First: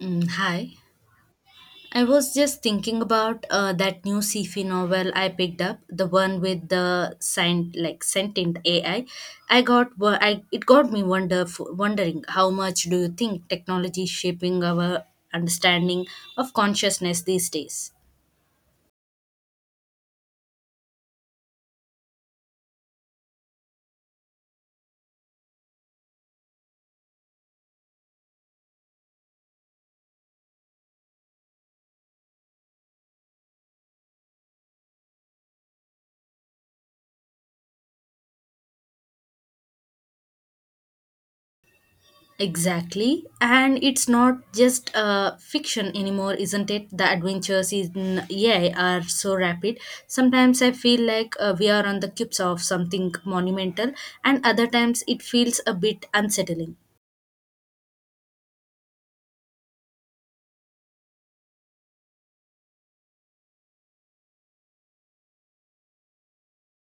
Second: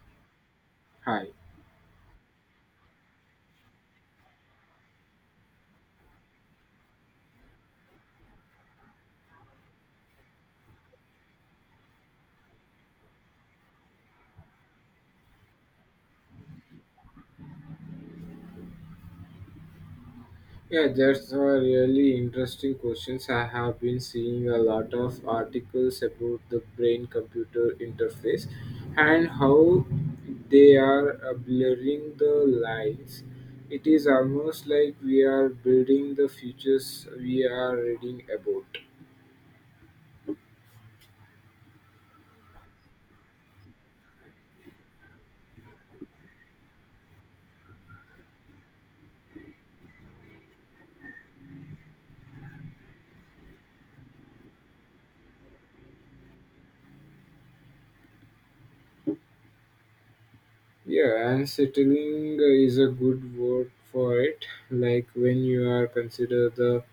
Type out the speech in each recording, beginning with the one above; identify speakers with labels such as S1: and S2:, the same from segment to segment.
S1: Mm, hi.
S2: Hi.
S1: I was just thinking about that new sci-fi novel I picked up, the one with the scient like sentient AI. I got wo- I it got me wonderful wondering, how much do you think technology is shaping our understanding of consciousness these days?
S2: Yeah, that's a really interesting questions. I have been seeing a lot of articles about the brain-computer interface and how they are blurring the lines. It is almost like we are building the futures we are reading about.
S1: Exactly. And it's not just fiction anymore, isn't it? The adventures in AI are so rapid. Sometimes I feel like we are on the cusp of something monumental, and other times it feels a bit unsettling.
S2: Yeah, and settling is a good word for it. Like when you are consider the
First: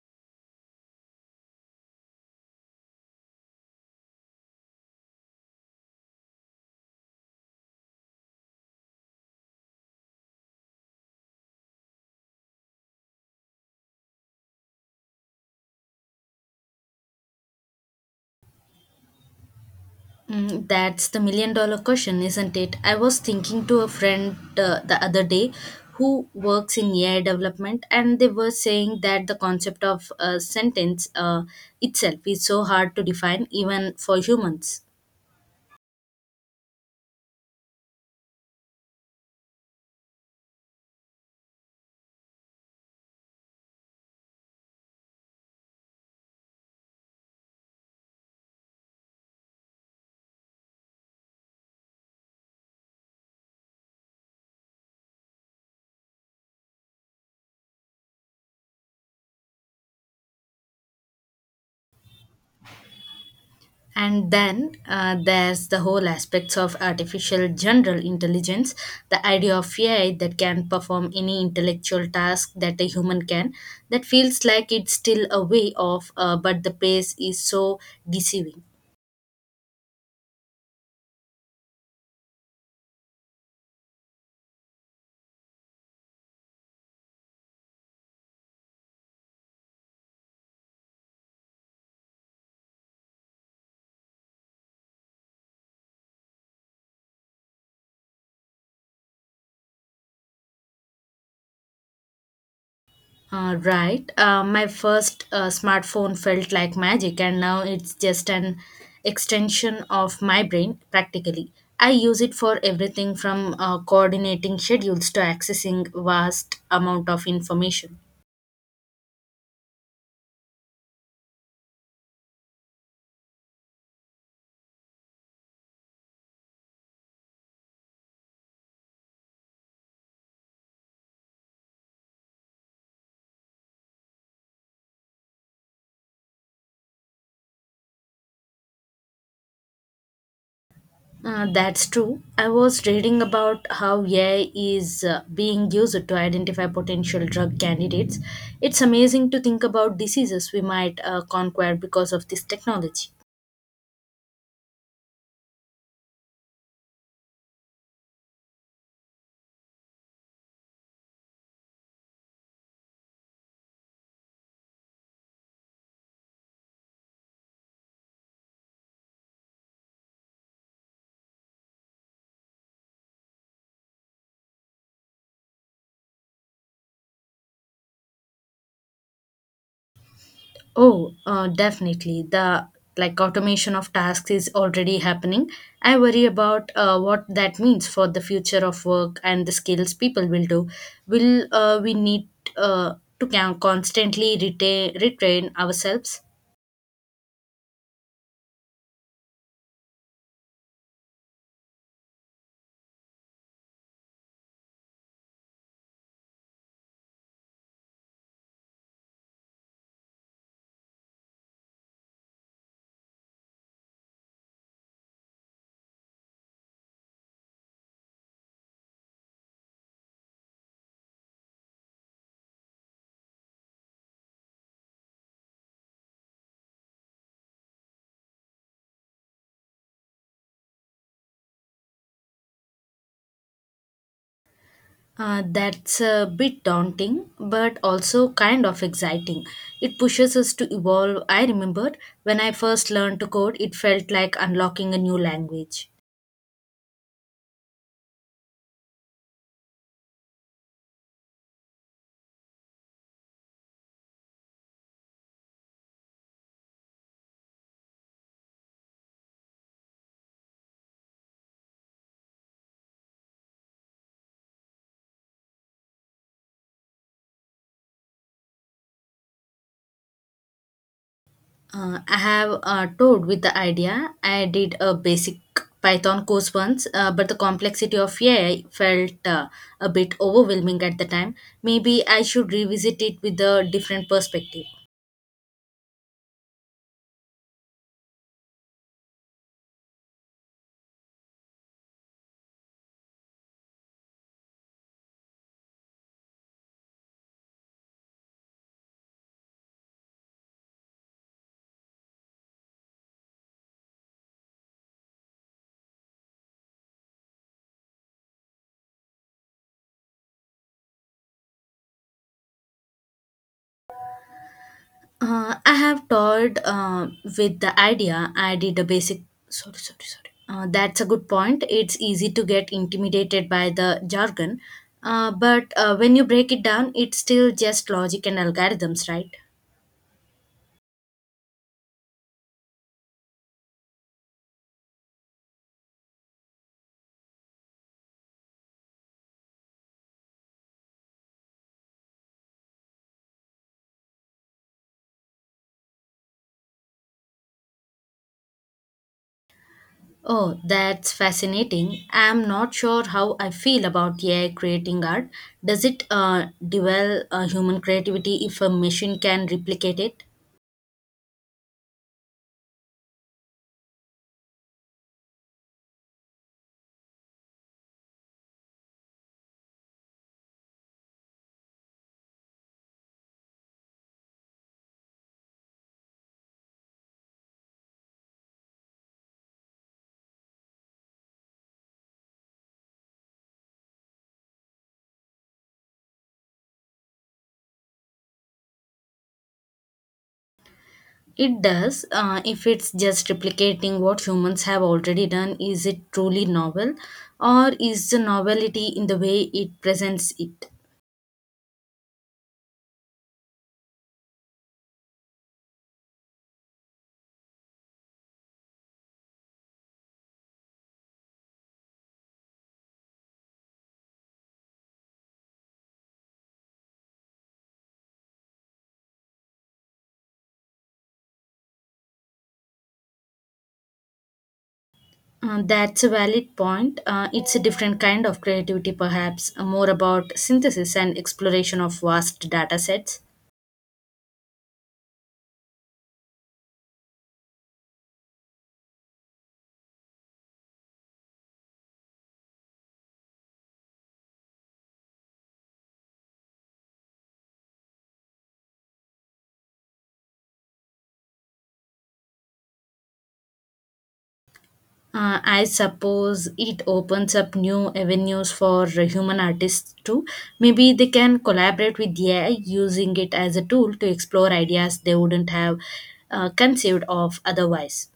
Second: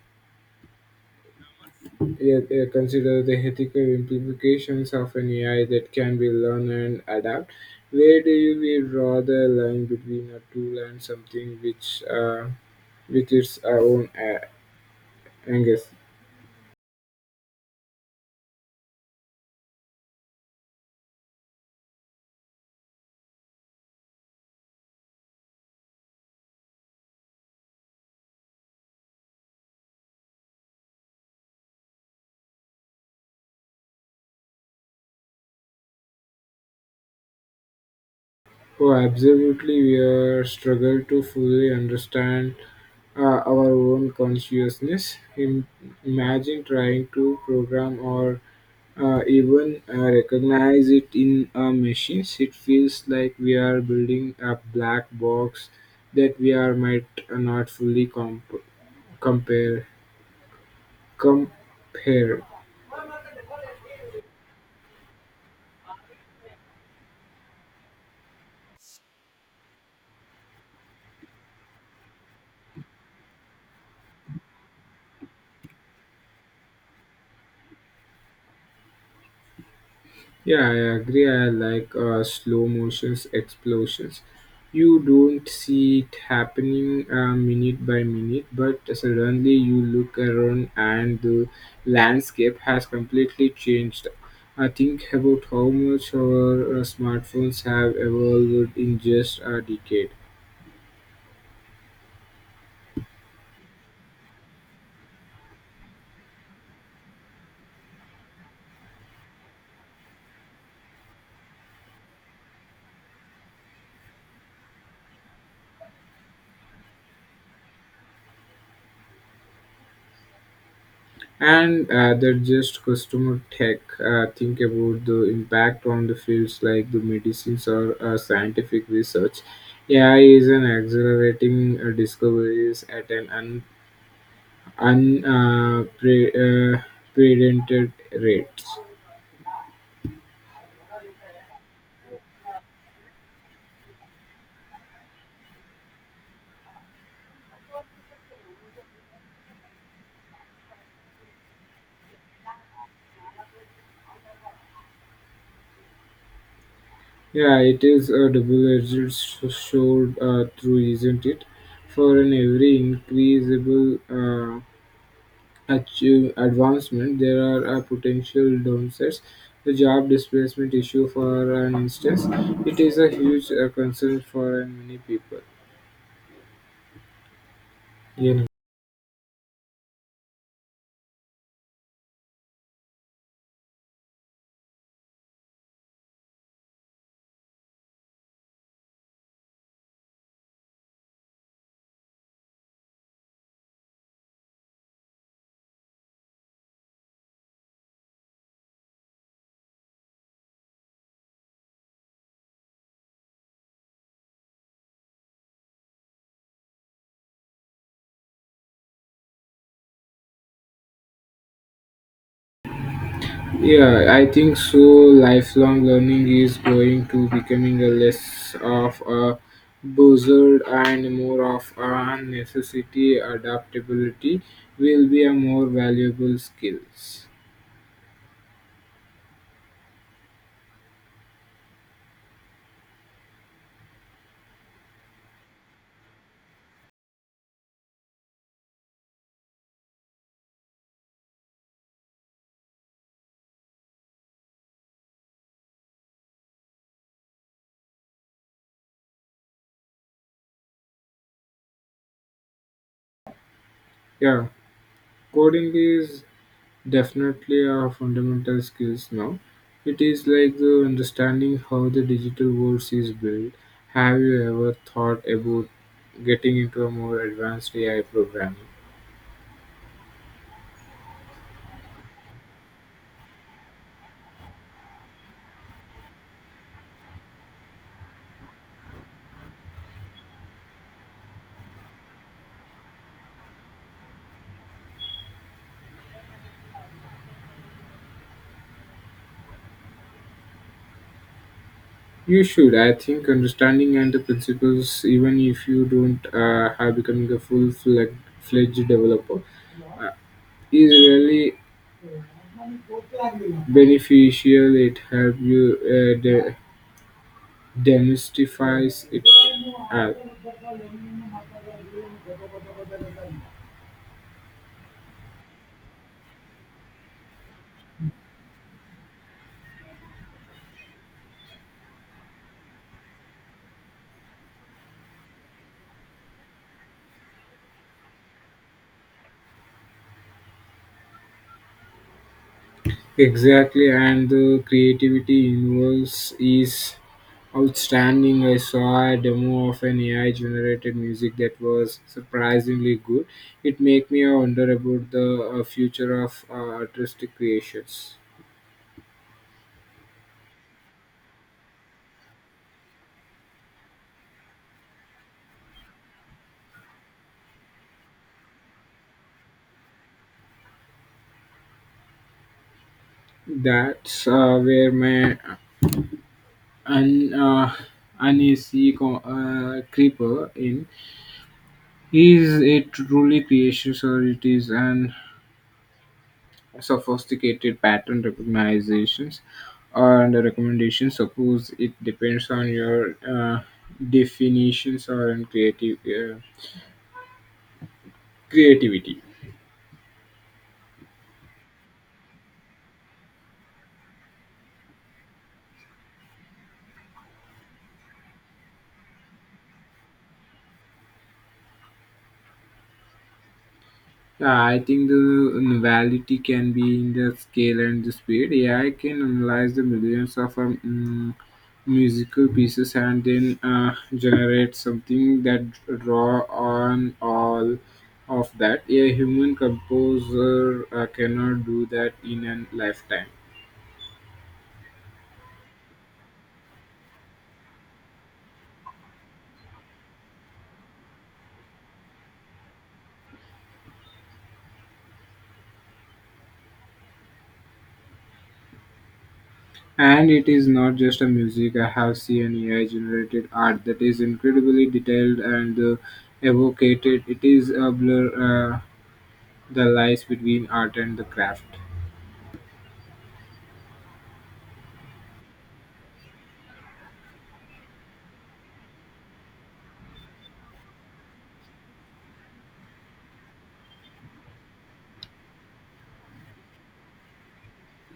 S2: Consider the ethical implications of an AI that can be learned and adapt. Where do you will draw the line between a tool and something with its own angst?
S1: Mm, that's the million dollar question, isn't it? I was thinking to a friend the other day who works in AI development, and they were saying that the concept of a sentence itself is so hard to define, even for humans.
S2: Oh, absolutely. We are struggle to fully understand our own consciousness. Imagine trying to program or even recognize it in machines. It feels like we are building a black box that we are might not fully compare compare.
S1: And then there's the whole aspects of artificial general intelligence, the idea of AI that can perform any intellectual task that a human can. That feels like it's still a way off, but the pace is so deceiving.
S2: Yeah, I agree. I like slow motions explosions. You don't see it happening minute by minute, but suddenly you look around and the landscape has completely changed. I think about how much our smartphones have evolved in just a decade.
S1: Right. My first smartphone felt like magic, and now it's just an extension of my brain practically. I use it for everything from coordinating schedules to accessing vast amount of information.
S2: And that just customer tech think about the impact on the fields like the medicines or scientific research. AI is an accelerating discoveries at an un uh, pre, uh, predented rates.
S1: That's true. I was reading about how AI is being used to identify potential drug candidates. It's amazing to think about diseases we might conquer because of this technology.
S2: Yeah, it is a double-edged sword through, isn't it? For an every increasable achieve advancement, there are potential downsides. The job displacement issue, for an instance, it is a huge concern for many people. You know.
S1: Oh, definitely. The like automation of tasks is already happening. I worry about what that means for the future of work and the skills people will do. Will we need to constantly retain retrain ourselves?
S2: Yeah, I think so. Lifelong learning is going to becoming a less of a buzzard and more of a necessity. Adaptability will be a more valuable skills.
S1: That's a bit daunting, but also kind of exciting. It pushes us to evolve. I remembered when I first learned to code, it felt like unlocking a new language.
S2: Yeah, coding is definitely are fundamental skills now. It is like the understanding how the digital world is built. Have you ever thought about getting into a more advanced AI programming?
S1: I have toyed with the idea. I did a basic Python course once, but the complexity of AI felt a bit overwhelming at the time. Maybe I should revisit it with a different perspective.
S2: You should. I think understanding and the principles, even if you don't have becoming a full-fledged fledged developer, uh, is really beneficial. It helps you demystifies it. Uh,
S1: I have toyed with the idea. I did a basic. Sorry, sorry, sorry. That's a good point. It's easy to get intimidated by the jargon, but when you break it down, it's still just logic and algorithms, right?
S2: Exactly, and the creativity involved is outstanding. I saw a demo of an AI generated music that was surprisingly good. It made me wonder about the future of artistic creations.
S1: Oh, that's fascinating. I'm not sure how I feel about AI creating art. Does it develop human creativity if a machine can replicate it?
S2: That's where my un, uh, uneasy creeper in. Is it truly creations or it is an sophisticated pattern recognitions and recommendation. Suppose it depends on your definitions or on creative creativity.
S1: It does. If it's just replicating what humans have already done, is it truly novel? Or is the novelty in the way it presents it?
S2: Yeah, I think the novelty can be in the scale and the speed. AI can analyze the millions of musical pieces and then generate something that draw on all of that. A human composer cannot do that in a lifetime.
S1: That's a valid point. It's a different kind of creativity, perhaps, more about synthesis and exploration of vast data sets.
S2: And it is not just a music. I have seen AI generated art that is incredibly detailed and evocated. It is a blur uh, the lies between art and the craft.
S1: I suppose it opens up new avenues for human artists too. Maybe they can collaborate with AI using it as a tool to explore ideas they wouldn't have conceived of otherwise.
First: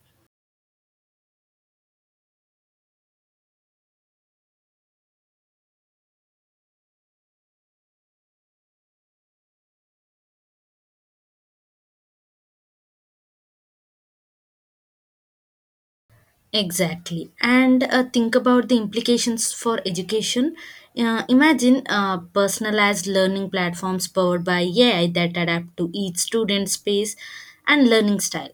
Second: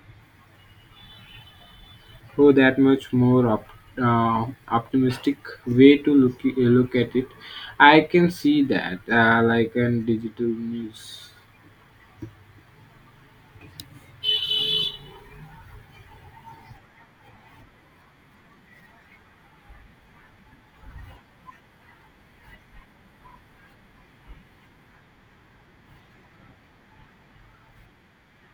S2: Oh, that much more optimistic way to look at it. I can see that, like in digital news.
S1: Exactly. And think about the implications for education. Imagine personalized learning platforms powered by AI that adapt to each student's pace and learning style.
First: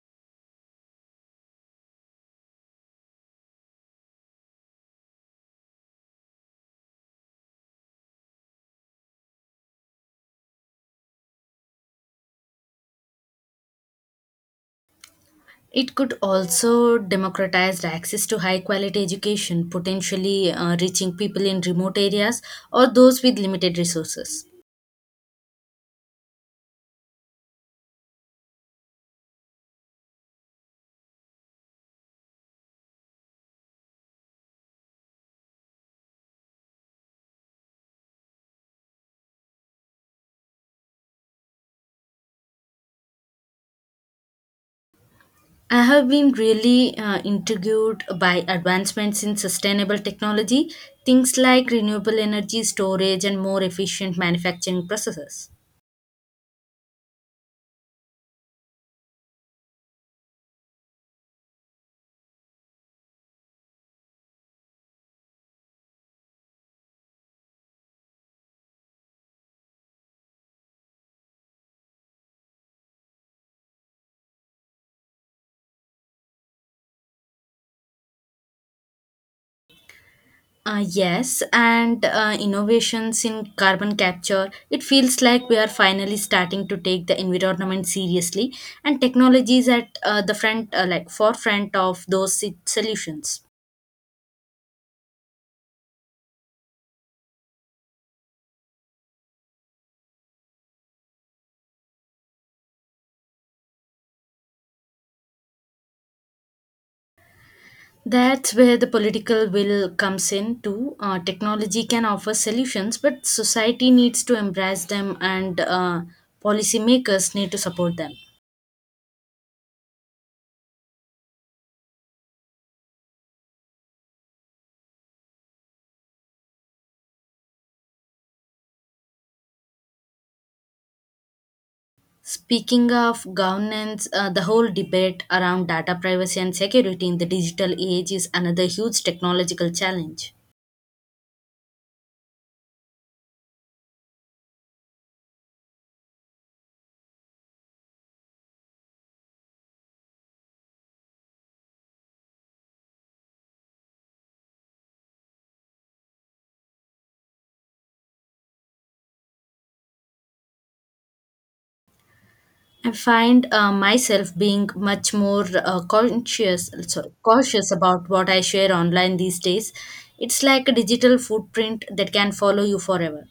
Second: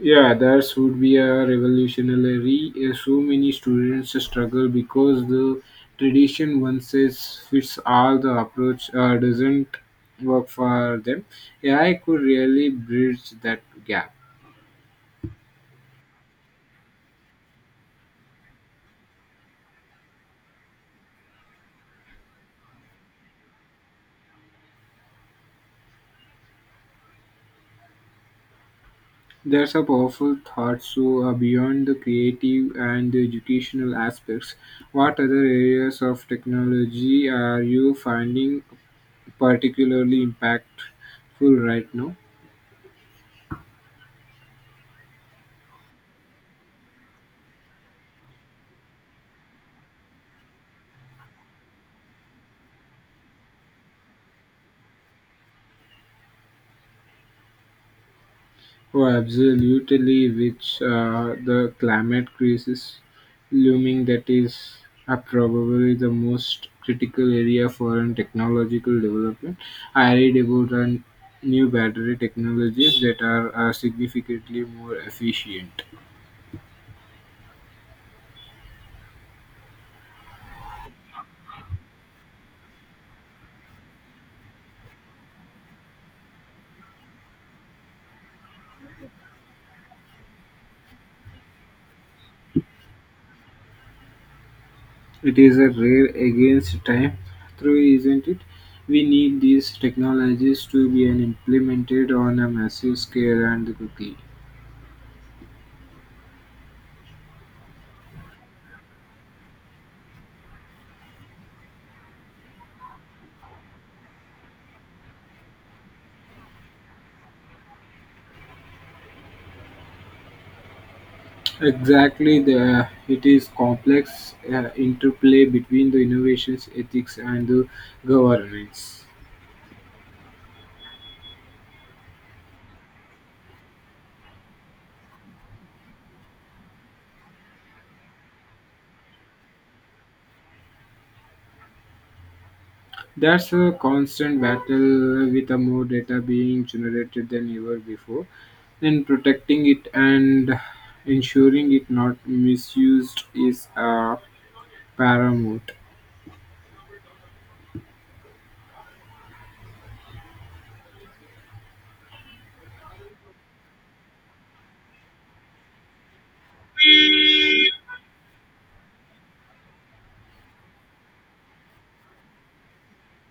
S2: Yeah, that would be a revolutionary. So many students struggle because the tradition one size fits all the approach doesn't work for them. Yeah, I could really bridge that gap.
S1: It could also democratize the access to high quality education, potentially reaching people in remote areas or those with limited resources.
S2: That's a powerful thought. So beyond the creative and the educational aspects, what other areas of technology are you finding particularly impactful right now?
S1: I have been really intrigued by advancements in sustainable technology, things like renewable energy storage and more efficient manufacturing processes.
S2: Oh, absolutely, which the climate crisis looming that is probably the most critical area for an technological development. I read about an new battery technologies that are significantly more efficient.
S1: Yes, and innovations in carbon capture. It feels like we are finally starting to take the environment seriously, and technology is at the front, like forefront of those solutions.
S2: It is a rare against time through, isn't it? We need these technologies to be an implemented on a massive scale and quickly.
S1: That's where the political will comes in too. Technology can offer solutions, but society needs to embrace them, and policymakers need to support them.
S2: Exactly, it is complex interplay between the innovations, ethics, and the governance.
S1: Speaking of governance, the whole debate around data privacy and security in the digital age is another huge technological challenge.
S2: That's a constant battle with a more data being generated than ever before, and protecting it and ensuring it not misused is paramount.
S1: I find myself being much more cautious about what I share online these days. It's like a digital footprint that can follow you forever.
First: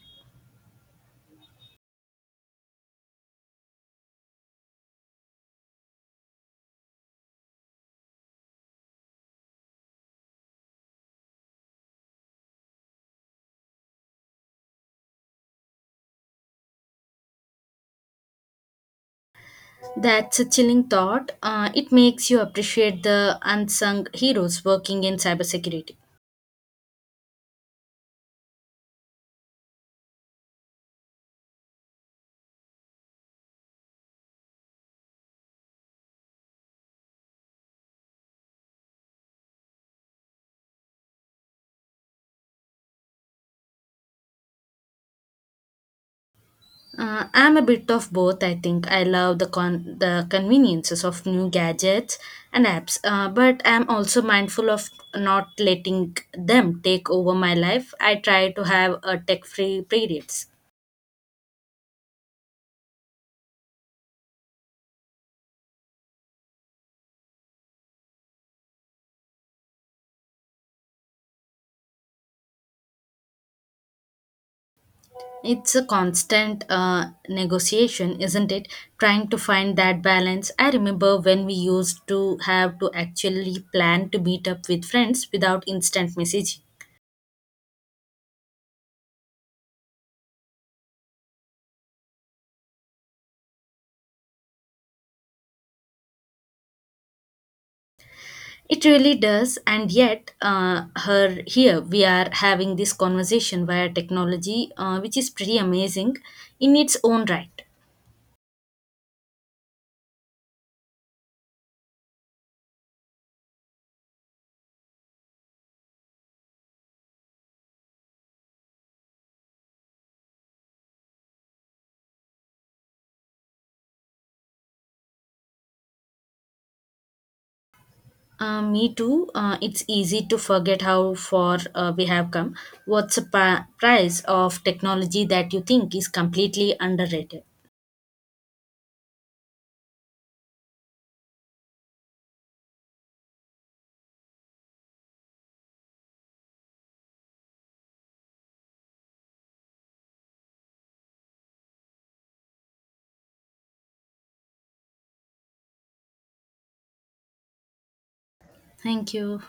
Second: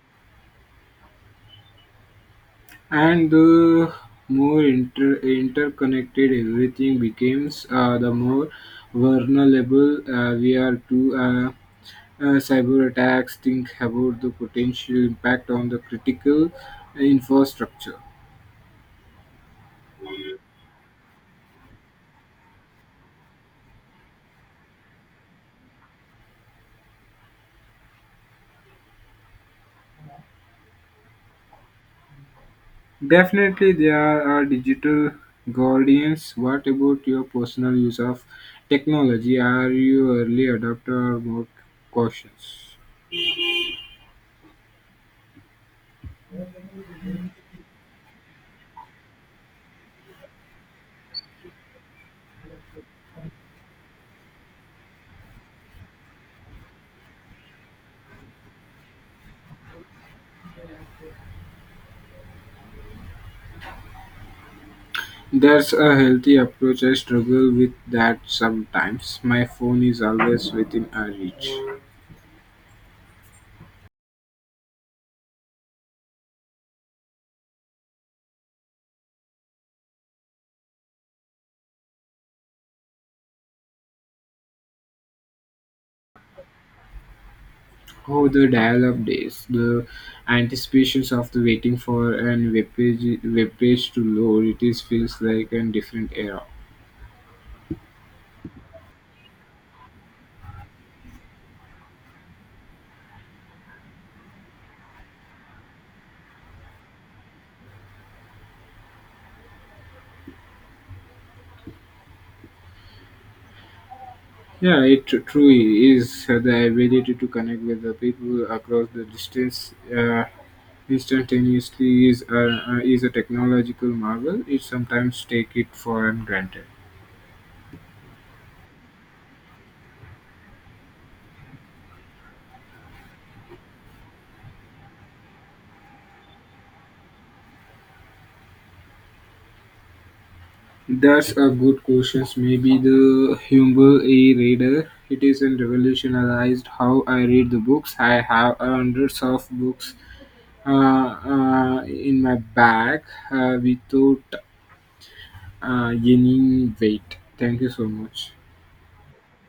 S2: And the more interconnected everything becomes, the more vulnerable we are to cyber attacks. Think about the potential impact on the critical infrastructure.
S1: That's a chilling thought. It makes you appreciate the unsung heroes working in cybersecurity.
S2: Definitely, there are digital guardians. What about your personal use of technology? Are you early adopter or more cautious?
S1: I'm a bit of both. I think I love the conveniences of new gadgets and apps, but I'm also mindful of not letting them take over my life. I try to have a tech-free periods.
S2: That's a healthy approach. I struggle with that sometimes. My phone is always within our reach.
S1: It's a constant negotiation, isn't it? Trying to find that balance. I remember when we used to have to actually plan to meet up with friends without instant messaging.
S2: How the dial-up the anticipations of the waiting for an web page to load, it is feels like a different era.
S1: It really does, and yet, here we are having this conversation via technology, which is pretty amazing in its own right.
S2: Yeah, it truly is the ability to connect with the people across the distance instantaneously is is a technological marvel. It sometimes take it for granted.
S1: Me too. It's easy to forget how far we have come. What's the price of technology that you think is completely underrated?
S2: That's a good question. Maybe the humble e-reader. It is and revolutionized how I read the books. I have hundreds of books in my bag without any weight. Thank you so much.
S1: Thank you.